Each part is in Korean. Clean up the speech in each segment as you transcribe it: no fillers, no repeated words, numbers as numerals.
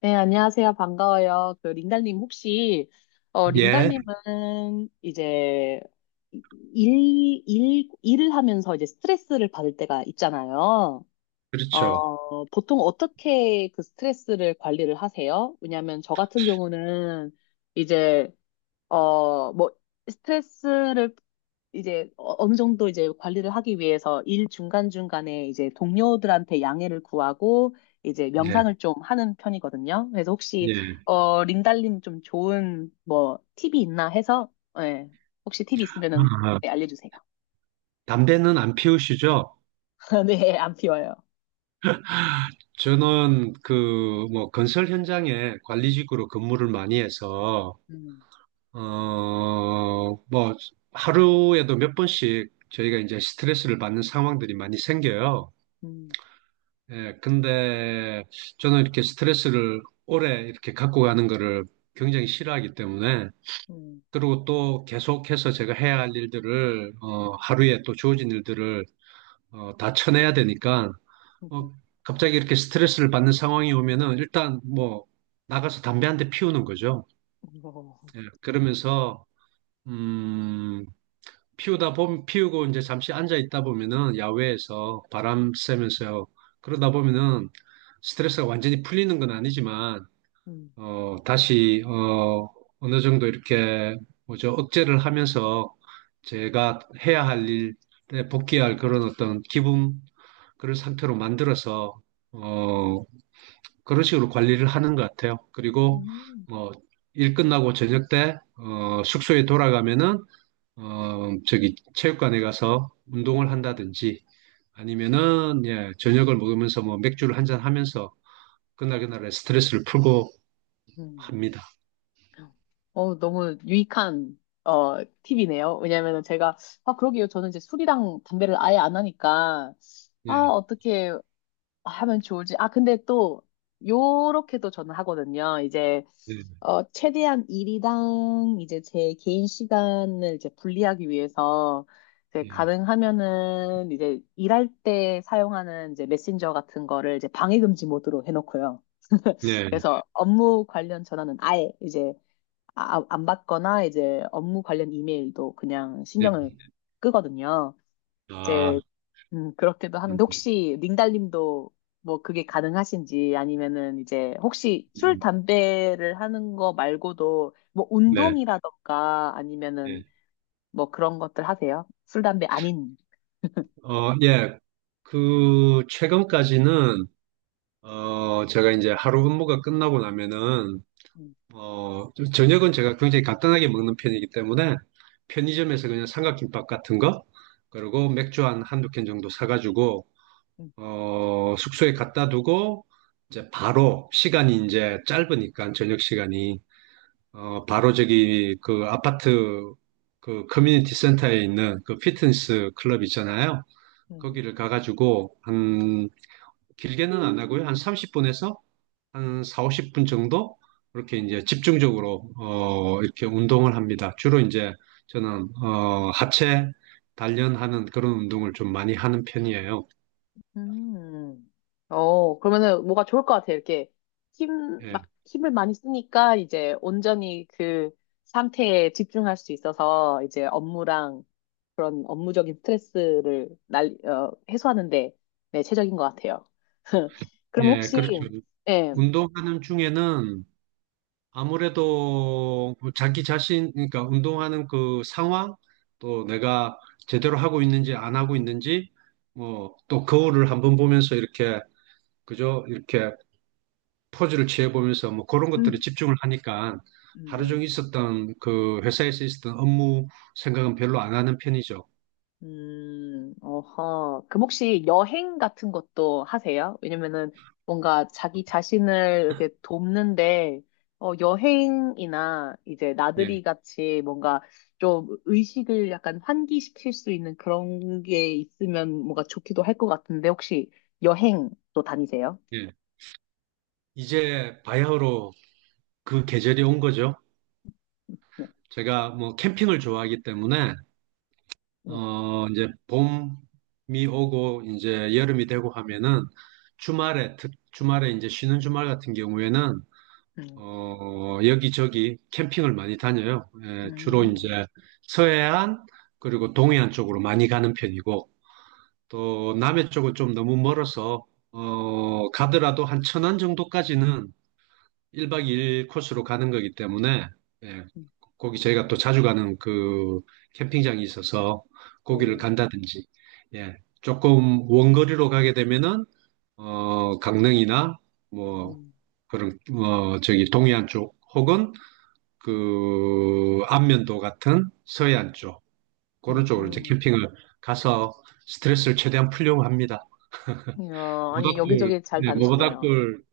네, 안녕하세요. 반가워요. 그 링달님 혹시 예, 링달님은 이제 일을 하면서 이제 스트레스를 받을 때가 있잖아요. 그렇죠. 보통 어떻게 그 스트레스를 관리를 하세요? 왜냐하면 저 같은 경우는 이제 뭐 스트레스를 이제 어느 정도 이제 관리를 하기 위해서 일 중간중간에 이제 동료들한테 양해를 구하고 이제 예, 명상을 좀 하는 편이거든요. 그래서 혹시 예. 린달님 좀 좋은 뭐 팁이 있나 해서 예, 혹시 팁이 아, 있으면은 아. 네, 알려주세요. 담배는 안 피우시죠? 네, 안 피워요. 저는 그, 뭐, 건설 현장에 관리직으로 근무를 많이 해서, 음, 어, 뭐, 하루에도 몇 번씩 저희가 이제 스트레스를 받는 상황들이 많이 생겨요. 음, 예, 근데 저는 이렇게 스트레스를 오래 이렇게 갖고 가는 거를 굉장히 싫어하기 때문에, 음, 그리고 또 계속해서 제가 해야 할 일들을, 하루에 또 주어진 일들을 다 쳐내야 되니까, 어, 갑자기 이렇게 스트레스를 받는 상황이 오면은 일단 뭐 나가서 담배 한 대 피우는 거죠. 음, 예, 그러면서, 음, 피우다 보면, 피우고 이제 잠시 앉아 있다 보면은 야외에서 바람 쐬면서 그러다 보면은 스트레스가 완전히 풀리는 건 아니지만 음, 음, 다시, 어느 정도 이렇게, 뭐죠, 억제를 하면서 제가 해야 할 일에 복귀할 그런 어떤 기분, 그런 상태로 만들어서, 어, 그런 식으로 관리를 하는 것 같아요. 그리고, 음, 뭐, 일 끝나고 저녁 때, 숙소에 돌아가면은, 저기, 체육관에 가서 운동을 한다든지, 아니면은, 예, 저녁을 먹으면서 뭐 맥주를 한잔 하면서, 그날 그날의 스트레스를 풀고 음. 합니다. 너무 유익한, 어, 팁이네요. 왜냐면은 제가, 아, 그러게요. 저는 이제 술이랑 담배를 아예 안 하니까, 아, 예. 어떻게 하면 좋을지. 아, 근데 또, 요렇게도 저는 하거든요. 이제, 네, 최대한 일이랑 이제 제 개인 시간을 이제 분리하기 위해서, 이제 예, 가능하면은 이제 일할 때 사용하는 이제 메신저 같은 거를 이제 방해금지 모드로 해놓고요. 네, 네. 그래서 업무 관련 전화는 아예 이제 안 받거나 이제 업무 관련 이메일도 그냥 네. 신경을 끄거든요. 아, 이제 그렇게도 음, 하는데 혹시 링달님도 뭐 그게 가능하신지 아니면은 이제 혹시 술, 음, 담배를 하는 거 말고도 뭐 네, 운동이라던가 아니면은 예. 뭐 그런 것들 하세요? 술, 담배 아닌. 어, 예. 그, 최근까지는, 제가 이제 하루 업무가 끝나고 나면은, 음, 좀 저녁은 제가 굉장히 간단하게 먹는 편이기 때문에, 편의점에서 그냥 삼각김밥 같은 거, 그리고 맥주 한 한두 캔 정도 사가지고, 음, 숙소에 갖다 두고, 이제 바로, 시간이 이제 짧으니까, 저녁 시간이. 바로 저기 그 아파트 그 커뮤니티 센터에 있는 그 피트니스 클럽 있잖아요. 음. 거기를 가가지고 한 길게는 안 하고요. 한 30분에서 한 4, 50분 정도 이렇게 이제 집중적으로 이렇게 운동을 합니다. 주로 이제 저는 하체 단련하는 그런 운동을 좀 많이 하는 편이에요. 음. 그러면은 뭐가 좋을 것 같아. 이렇게 힘, 막 예, 힘을 많이 쓰니까 이제 온전히 그 상태에 집중할 수 있어서 이제 업무랑 그런 업무적인 스트레스를 해소하는데 네, 최적인 것 같아요. 그럼 예, 혹시, 그렇죠. 예. 운동하는 중에는 아무래도 그 자기 자신, 그러니까 운동하는 그 상황, 또 내가 제대로 하고 있는지 안 하고 있는지, 뭐, 또 거울을 한번 보면서 이렇게, 그죠? 이렇게 포즈를 취해보면서 뭐 그런 것들에 음, 집중을 하니까 하루 네. 종일 있었던 그 회사에서 있었던 업무 생각은 별로 안 하는 편이죠. 어허. 그럼 혹시 여행 같은 것도 하세요? 왜냐면은 뭔가 자기 자신을 이렇게 돕는데, 여행이나 이제 예, 나들이 같이 뭔가 좀 의식을 약간 환기시킬 수 있는 그런 게 있으면 뭔가 좋기도 할 것 같은데, 혹시 여행도 다니세요? 예. 이제 바야흐로 그 계절이 온 거죠. 네. 제가 뭐 캠핑을 좋아하기 때문에 네. 이제 봄이 오고 이제 여름이 되고 하면은 주말에, 주말에 이제 쉬는 주말 같은 경우에는 음, 여기저기 캠핑을 많이 다녀요. 예, 주로 음, 이제 서해안 그리고 동해안 쪽으로 많이 가는 편이고 또 남해 쪽은 좀 너무 멀어서 가더라도 한 천안 정도까지는 1박 2일 코스로 가는 거기 때문에 예, 음, 거기 저희가 또 자주 가는 그 캠핑장이 있어서 거기를 오, 간다든지, 예, 조금 원거리로 가게 되면은, 강릉이나 뭐, 음, 그런, 저기 동해안 쪽 혹은 그 안면도 같은 서해안 쪽, 음, 그런 쪽으로 이제 음. 캠핑을 가서 스트레스를 최대한 풀려고 합니다. 이야, 아니, 모닥불, 여기저기 잘 네, 뭐 다니시네요. 모닥불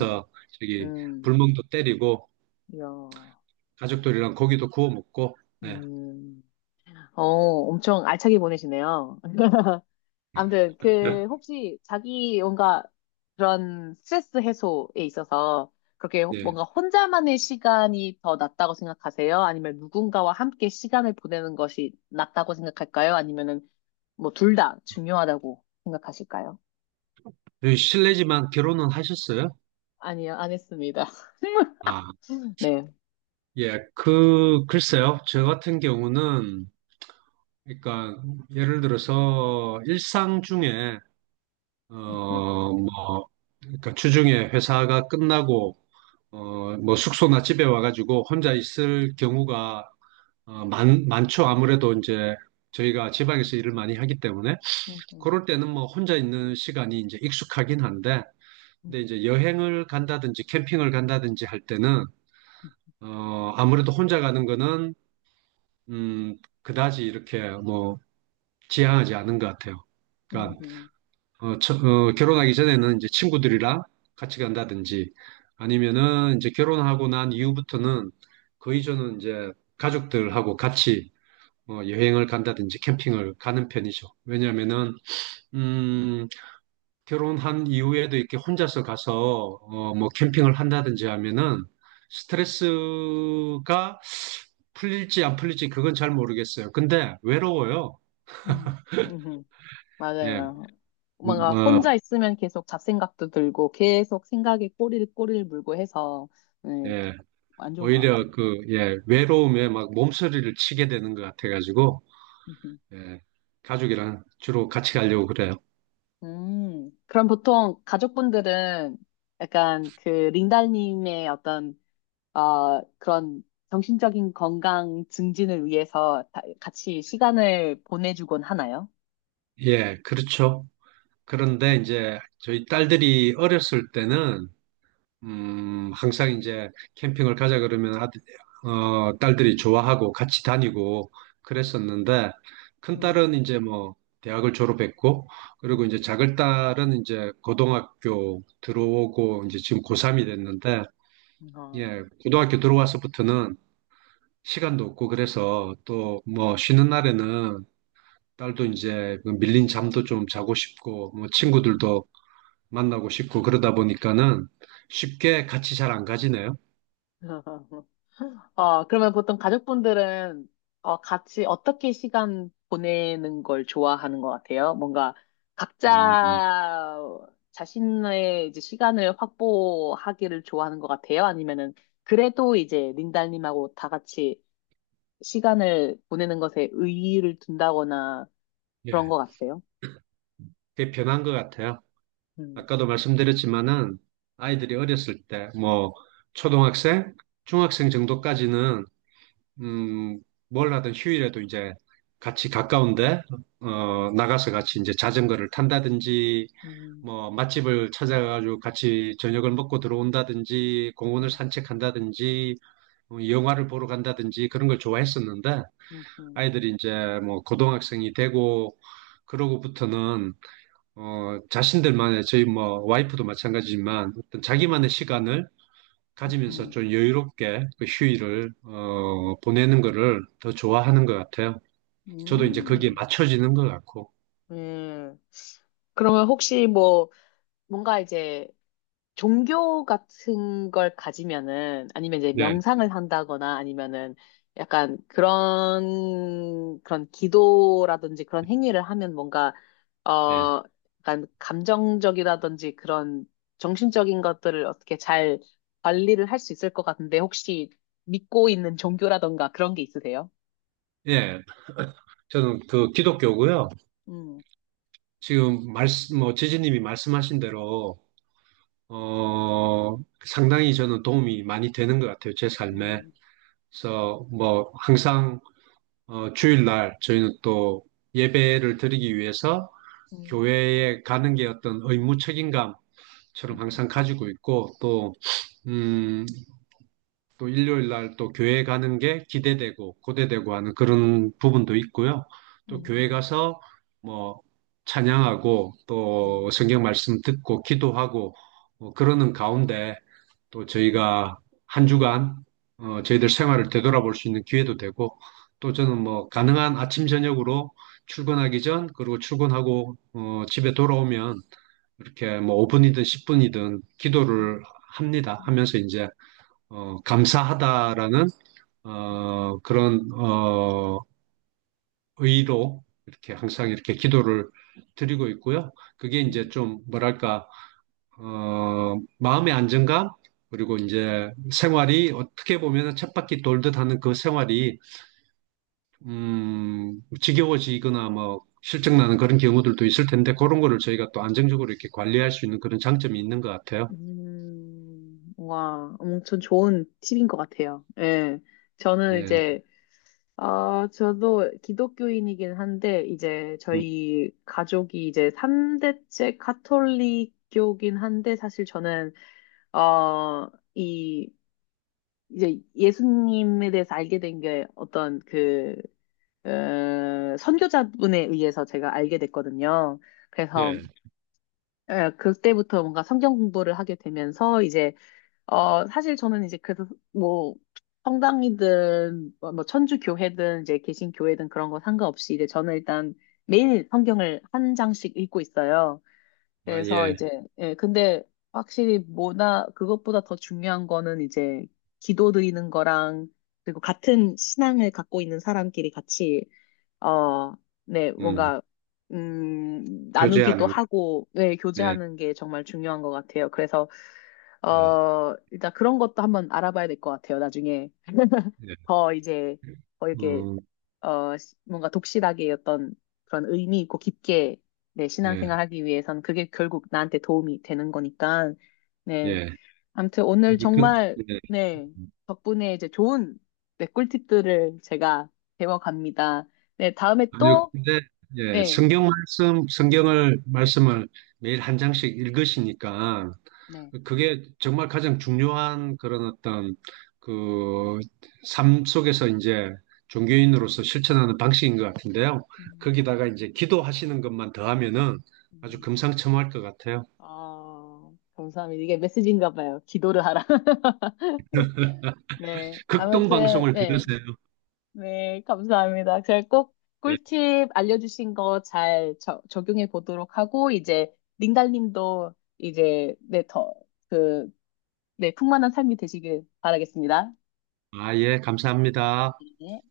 음, 저기 음, 불멍도 때리고 이야. 가족들이랑 고기도 구워 먹고, 네. 음. 엄청 알차게 보내시네요. 아무튼, 그, 혹시 자기 뭔가 그런 스트레스 해소에 있어서 그렇게 네. 뭔가 혼자만의 시간이 더 낫다고 생각하세요? 아니면 누군가와 함께 시간을 보내는 것이 낫다고 생각할까요? 아니면은 뭐 둘 다 중요하다고 생각하실까요? 네, 실례지만 결혼은 하셨어요? 아니요, 안 했습니다. 아, 네. 예, 그, 글쎄요. 저 같은 경우는, 그러니까, 예를 들어서 일상 중에, 어, 음, 음, 뭐, 그러니까 주중에 회사가 끝나고, 뭐 숙소나 집에 와가지고 혼자 있을 경우가 많죠. 아무래도 이제 저희가 지방에서 일을 많이 하기 때문에. 음, 그럴 때는 뭐 혼자 있는 시간이 이제 익숙하긴 한데, 근데 음, 이제 여행을 간다든지 캠핑을 간다든지 할 때는 아무래도 혼자 가는 거는, 음, 그다지 이렇게 뭐, 지향하지 않은 것 같아요. 그러니까, 음, 결혼하기 전에는 이제 친구들이랑 같이 간다든지 아니면은 이제 결혼하고 난 이후부터는 거의 저는 이제 가족들하고 같이 여행을 간다든지 캠핑을 가는 편이죠. 왜냐면은, 음, 결혼한 이후에도 이렇게 혼자서 가서 뭐 캠핑을 한다든지 하면은 스트레스가 풀릴지 안 풀릴지 그건 잘 모르겠어요. 근데 외로워요. 음, 음, 음, 예, 맞아요. 뭔가 어, 혼자 있으면 계속 잡생각도 들고 계속 생각에 꼬리를 물고 해서 네, 그- 예, 안 좋은 것 같아요. 오히려 그, 예, 외로움에 막 몸서리를 치게 되는 것 같아가지고, 음 예, 가족이랑 주로 같이 가려고 그래요. 그럼 보통 가족분들은 약간 그 링달님의 어떤 그런 정신적인 건강 증진을 위해서 같이 시간을 보내주곤 하나요? 예, 그렇죠. 그런데 음, 이제 저희 딸들이 어렸을 때는 항상 이제 캠핑을 가자 그러면 아들, 딸들이 좋아하고 같이 다니고 그랬었는데 큰 음, 딸은 이제 뭐 대학을 졸업했고 음, 그리고 이제 작은 딸은 이제 고등학교 들어오고 이제 지금 고3이 됐는데 어, 예, 고등학교 들어와서부터는 시간도 없고 그래서 또 뭐 쉬는 날에는 딸도 이제 그 밀린 잠도 좀 자고 싶고 뭐 음. 친구들도 만나고 싶고 그러다 보니까는 쉽게 같이 잘 안 가지네요. 그러면 보통 가족분들은 같이 어떻게 시간 보내는 걸 좋아하는 것 같아요? 뭔가 음, 각자 자신의 이제 시간을 확보하기를 좋아하는 것 같아요? 아니면은 그래도 이제 린달님하고 다 같이 시간을 보내는 것에 의의를 둔다거나 예, 그런 것 같아요? 그게 변한 것 같아요. 음, 아까도 말씀드렸지만은 아이들이 어렸을 때, 뭐, 초등학생, 중학생 정도까지는, 음, 뭘 하든 휴일에도 이제 같이 가까운데, 나가서 같이 이제 자전거를 탄다든지, 음, 뭐, 맛집을 찾아가지고 같이 저녁을 먹고 들어온다든지, 공원을 음, 산책한다든지, 영화를 보러 간다든지 그런 걸 좋아했었는데, 음, 음, 아이들이 이제 뭐, 고등학생이 되고, 그러고부터는 자신들만의, 저희 뭐, 와이프도 마찬가지지만, 어떤 자기만의 시간을 가지면서 음, 좀 여유롭게 그 휴일을, 보내는 거를 더 좋아하는 것 같아요. 저도 이제 거기에 음, 맞춰지는 것 같고, 예. 그러면 혹시 뭐 뭔가 이제 종교 같은 걸 가지면은 아니면 이제 네, 명상을 한다거나 아니면은 약간 그런 기도라든지 그런 행위를 하면 뭔가 네, 어 약간 감정적이라든지 그런 정신적인 것들을 어떻게 잘 관리를 할 수 있을 것 같은데 혹시 믿고 있는 종교라든가 그런 게 있으세요? 예. 저는 그 기독교고요. 음, 지금 말씀, 뭐, 지지님이 말씀하신 대로, 어, 상당히 저는 도움이 많이 되는 것 같아요. 제 삶에. 음, 그래서 뭐, 항상, 주일날 저희는 또 예배를 드리기 위해서 음, 교회에 가는 게 어떤 의무 책임감처럼 항상 가지고 있고 또 음, 또 일요일 날 또 교회 가는 게 기대되고 고대되고 하는 그런 부분도 있고요. 또 음, 교회 음, 가서 뭐 찬양하고 또 음, 성경 말씀 듣고 기도하고 뭐 그러는 가운데 또 음, 저희가 한 주간 저희들 생활을 되돌아볼 수 있는 기회도 되고 또 저는 뭐 가능한 아침 저녁으로 출근하기 전 그리고 출근하고 집에 돌아오면 이렇게 뭐 5분이든 10분이든 음, 기도를 합니다. 음, 하면서 이제 감사하다라는 그런 의로 이렇게 항상 이렇게 기도를 드리고 있고요. 그게 이제 음. 좀 뭐랄까 마음의 안정감 그리고 음. 이제 생활이 어떻게 보면 쳇바퀴 돌듯 하는 그 생활이 지겨워지거나 뭐 실증나는 그런 경우들도 있을 텐데 그런 거를 저희가 또 안정적으로 이렇게 관리할 수 있는 그런 장점이 있는 것 같아요. 와, 엄청 좋은 팁인 것 같아요. 예. 저는 네, 이제, 아, 저도 기독교인이긴 한데, 이제 음, 저희 가족이 이제 3대째 카톨릭교긴 한데, 사실 저는, 어, 이, 이제 예수님에 대해서 알게 된 게 어떤 그, 어, 선교자분에 의해서 제가 알게 됐거든요. 그래서, 예, 예, 그때부터 뭔가 성경 공부를 하게 되면서, 이제 사실 저는 이제 그래서 뭐 성당이든 뭐 천주 교회든 이제 개신 교회든 그런 거 상관없이 이제 저는 일단 매일 성경을 한 장씩 읽고 있어요. 아 그래서 예, 이제 예, 근데 확실히 뭐나 그것보다 더 중요한 거는 이제 기도 드리는 거랑 그리고 같은 신앙을 갖고 있는 사람끼리 같이 어, 네, 음, 뭔가, 나누기도 교제하는, 하고, 네, 네, 교제하는 게 정말 중요한 것 같아요. 그래서, 네. 일단 그런 것도 한번 알아봐야 될 것 같아요. 나중에 예. 더 이제, 더 이렇게, 음, 뭔가 독실하게 어떤 그런 의미 있고 깊게, 네, 예, 신앙생활 하기 위해선 그게 결국 나한테 도움이 되는 거니까, 네. 예. 아무튼 오늘 아니, 그, 정말, 예. 네, 덕분에 이제 좋은, 네, 꿀팁들을 제가 배워갑니다. 네, 다음에 아니요, 또 근데, 예, 네, 성경 말씀, 성경을, 말씀을 매일 한 장씩 읽으시니까, 네. 그게 정말 가장 중요한 그런 어떤, 그, 삶 속에서 이제 종교인으로서 실천하는 방식인 것 같은데요. 음, 거기다가 이제 기도하시는 것만 더하면은 아주 음. 금상첨화할 것 같아요. 아, 감사합니다. 이게 메시지인가 봐요. 기도를 하라. 네. 극동 아무튼, 방송을 네. 들으세요. 네, 감사합니다. 제가 꼭 예. 꿀팁 알려주신 거 잘 적용해 보도록 하고, 이제, 링달님도 이제, 네, 더, 그, 네, 풍만한 삶이 되시길 바라겠습니다. 아, 예, 감사합니다. 네.